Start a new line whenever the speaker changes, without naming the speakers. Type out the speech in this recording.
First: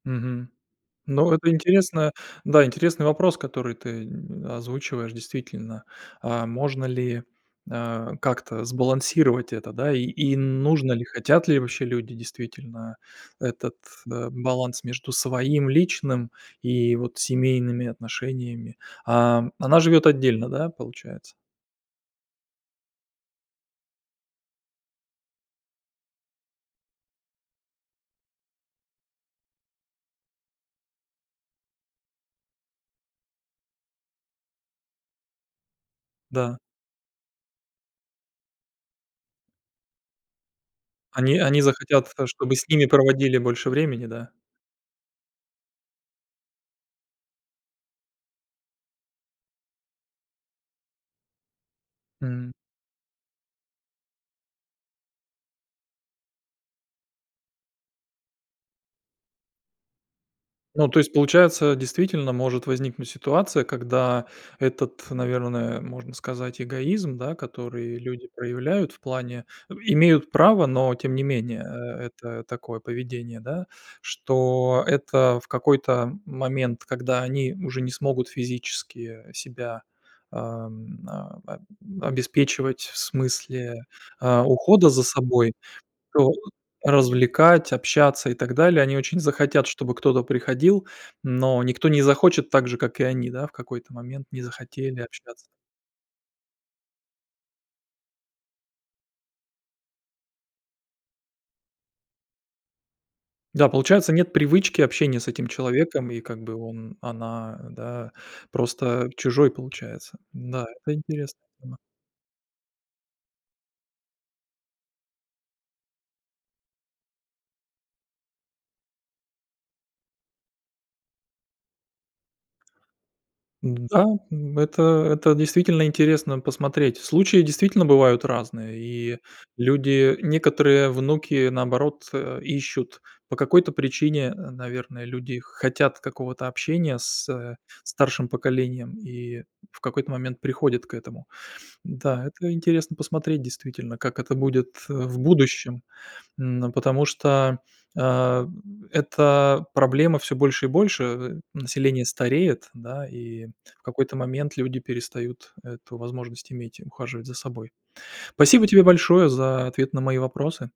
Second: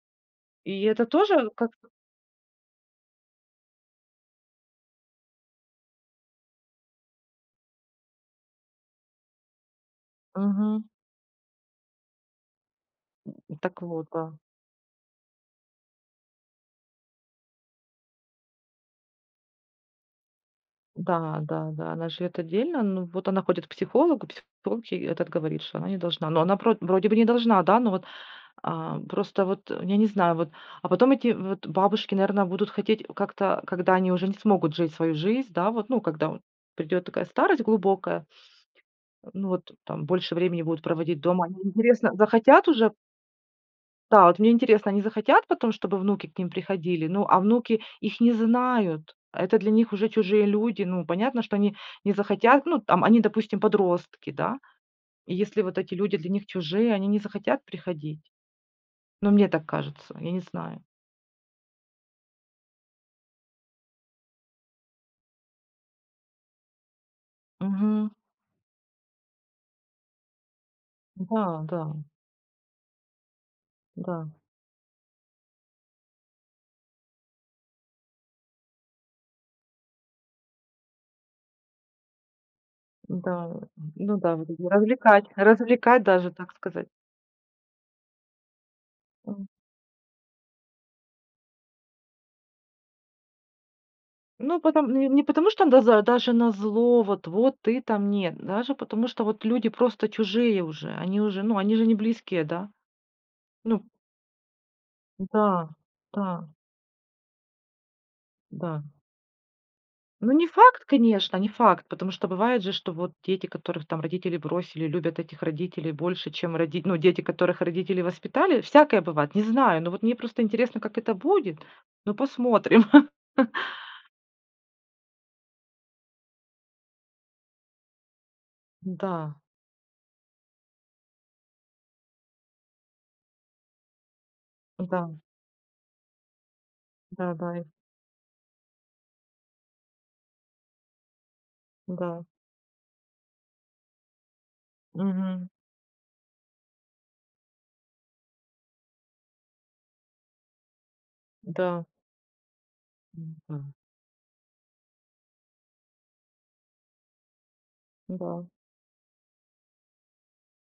Мгм.
И это
Ну,
тоже
это
как-то
интересно. Да, интересный вопрос, который ты, н озвучиваешь. Действительно, а можно ли, а, как-то сбалансировать это, да, и и
Мгм.
нужно ли? Хотят ли вообще люди действительно этот,
Так вот,
э,
да.
баланс между своим личным и вот семейными отношениями. А она живет отдельно, да, получается?
Да, да, да, она живет отдельно. Но вот она ходит к психологу, психолог ей этот говорит, что она не должна. Но она про вроде бы не должна, да, но вот, а, просто вот, я не знаю, вот, а потом эти вот бабушки, наверно, будут хотеть как-то, когда они уже не смогут жить свою жизнь, да, вот, ну, когда от
Да.
придет такая старость глубокая. Ну вот там больше времени будут проводить
Они
дома. Они
они захотят,
интересно,
в то, чтобы с
захотят
ними
уже?
проводили больше времени,
Да,
да?
вот мне интересно, они захотят потом, чтобы внуки к ним приходили? Ну, а внуки их не знают. Это для них уже чужие люди. Ну, понятно, что они не
М.
захотят. Ну, там, они, допустим, подростки, да. И если вот эти люди для них чужие, они не захотят приходить. Ну, мне так кажется, я не знаю.
Ну то есть получается, действительно, может возникнуть ситуация, когда этот, наверное, можно сказать, эгоизм, да, который
Мгм.
люди проявляют в плане имеют право, но тем не менее,
Да, да.
э, это такое поведение, да,
Да.
что это в какой-то момент, когда они уже не смогут физически себя, ам, об обеспечивать в
М-да,
смысле,
ну да,
а,
вот эти
ухода за
развлекать,
собой,
развлекать даже,
то
так сказать.
развлекать, общаться и так далее, они очень
М.
захотят, чтобы кто-то приходил, но никто не захочет, так же, как и они, да, в какой-то момент не
Ну потом,
захотели
не
общаться.
потому что н даза даже на зло, вот вот ты там нет, даже потому что вот люди просто чужие уже, они уже, ну они же не близкие, да?
Да,
Ну.
получается нет привычки общения с этим
Да,
человеком и как
да.
бы он, она, да,
Да.
просто чужой получается.
Но не
Да,
факт,
это
конечно,
интересная
не
тема.
факт. Потому что бывает же, что вот дети, которых там родители бросили, любят этих родителей больше, чем роди Ну, дети, которых родители воспитали, всякое бывает, не знаю. Но вот мне просто интересно, как это будет. Ну, посмотрим.
М-да, это это, действительно, интересно посмотреть. Случаи, действительно, бывают разные, и
Н-да.
люди некоторые внуки, наоборот, э, ищут по какой-то причине, наверное,
Да.
люди хотят какого-то общения с, э,
Да-да, и.
старшим поколением и в какой-то момент приходят к этому.
Да.
Да, это интересно посмотреть, действительно, как это будет, э, в
Мгм.
будущем, м, потому что, а, эта проблема всё больше и больше. Э,
Да.
население стареет, да, и
М-да.
в какой-то момент люди перестают эту возможность иметь и ухаживать за собой.
Да.
Спасибо тебе большое за ответ на мои вопросы.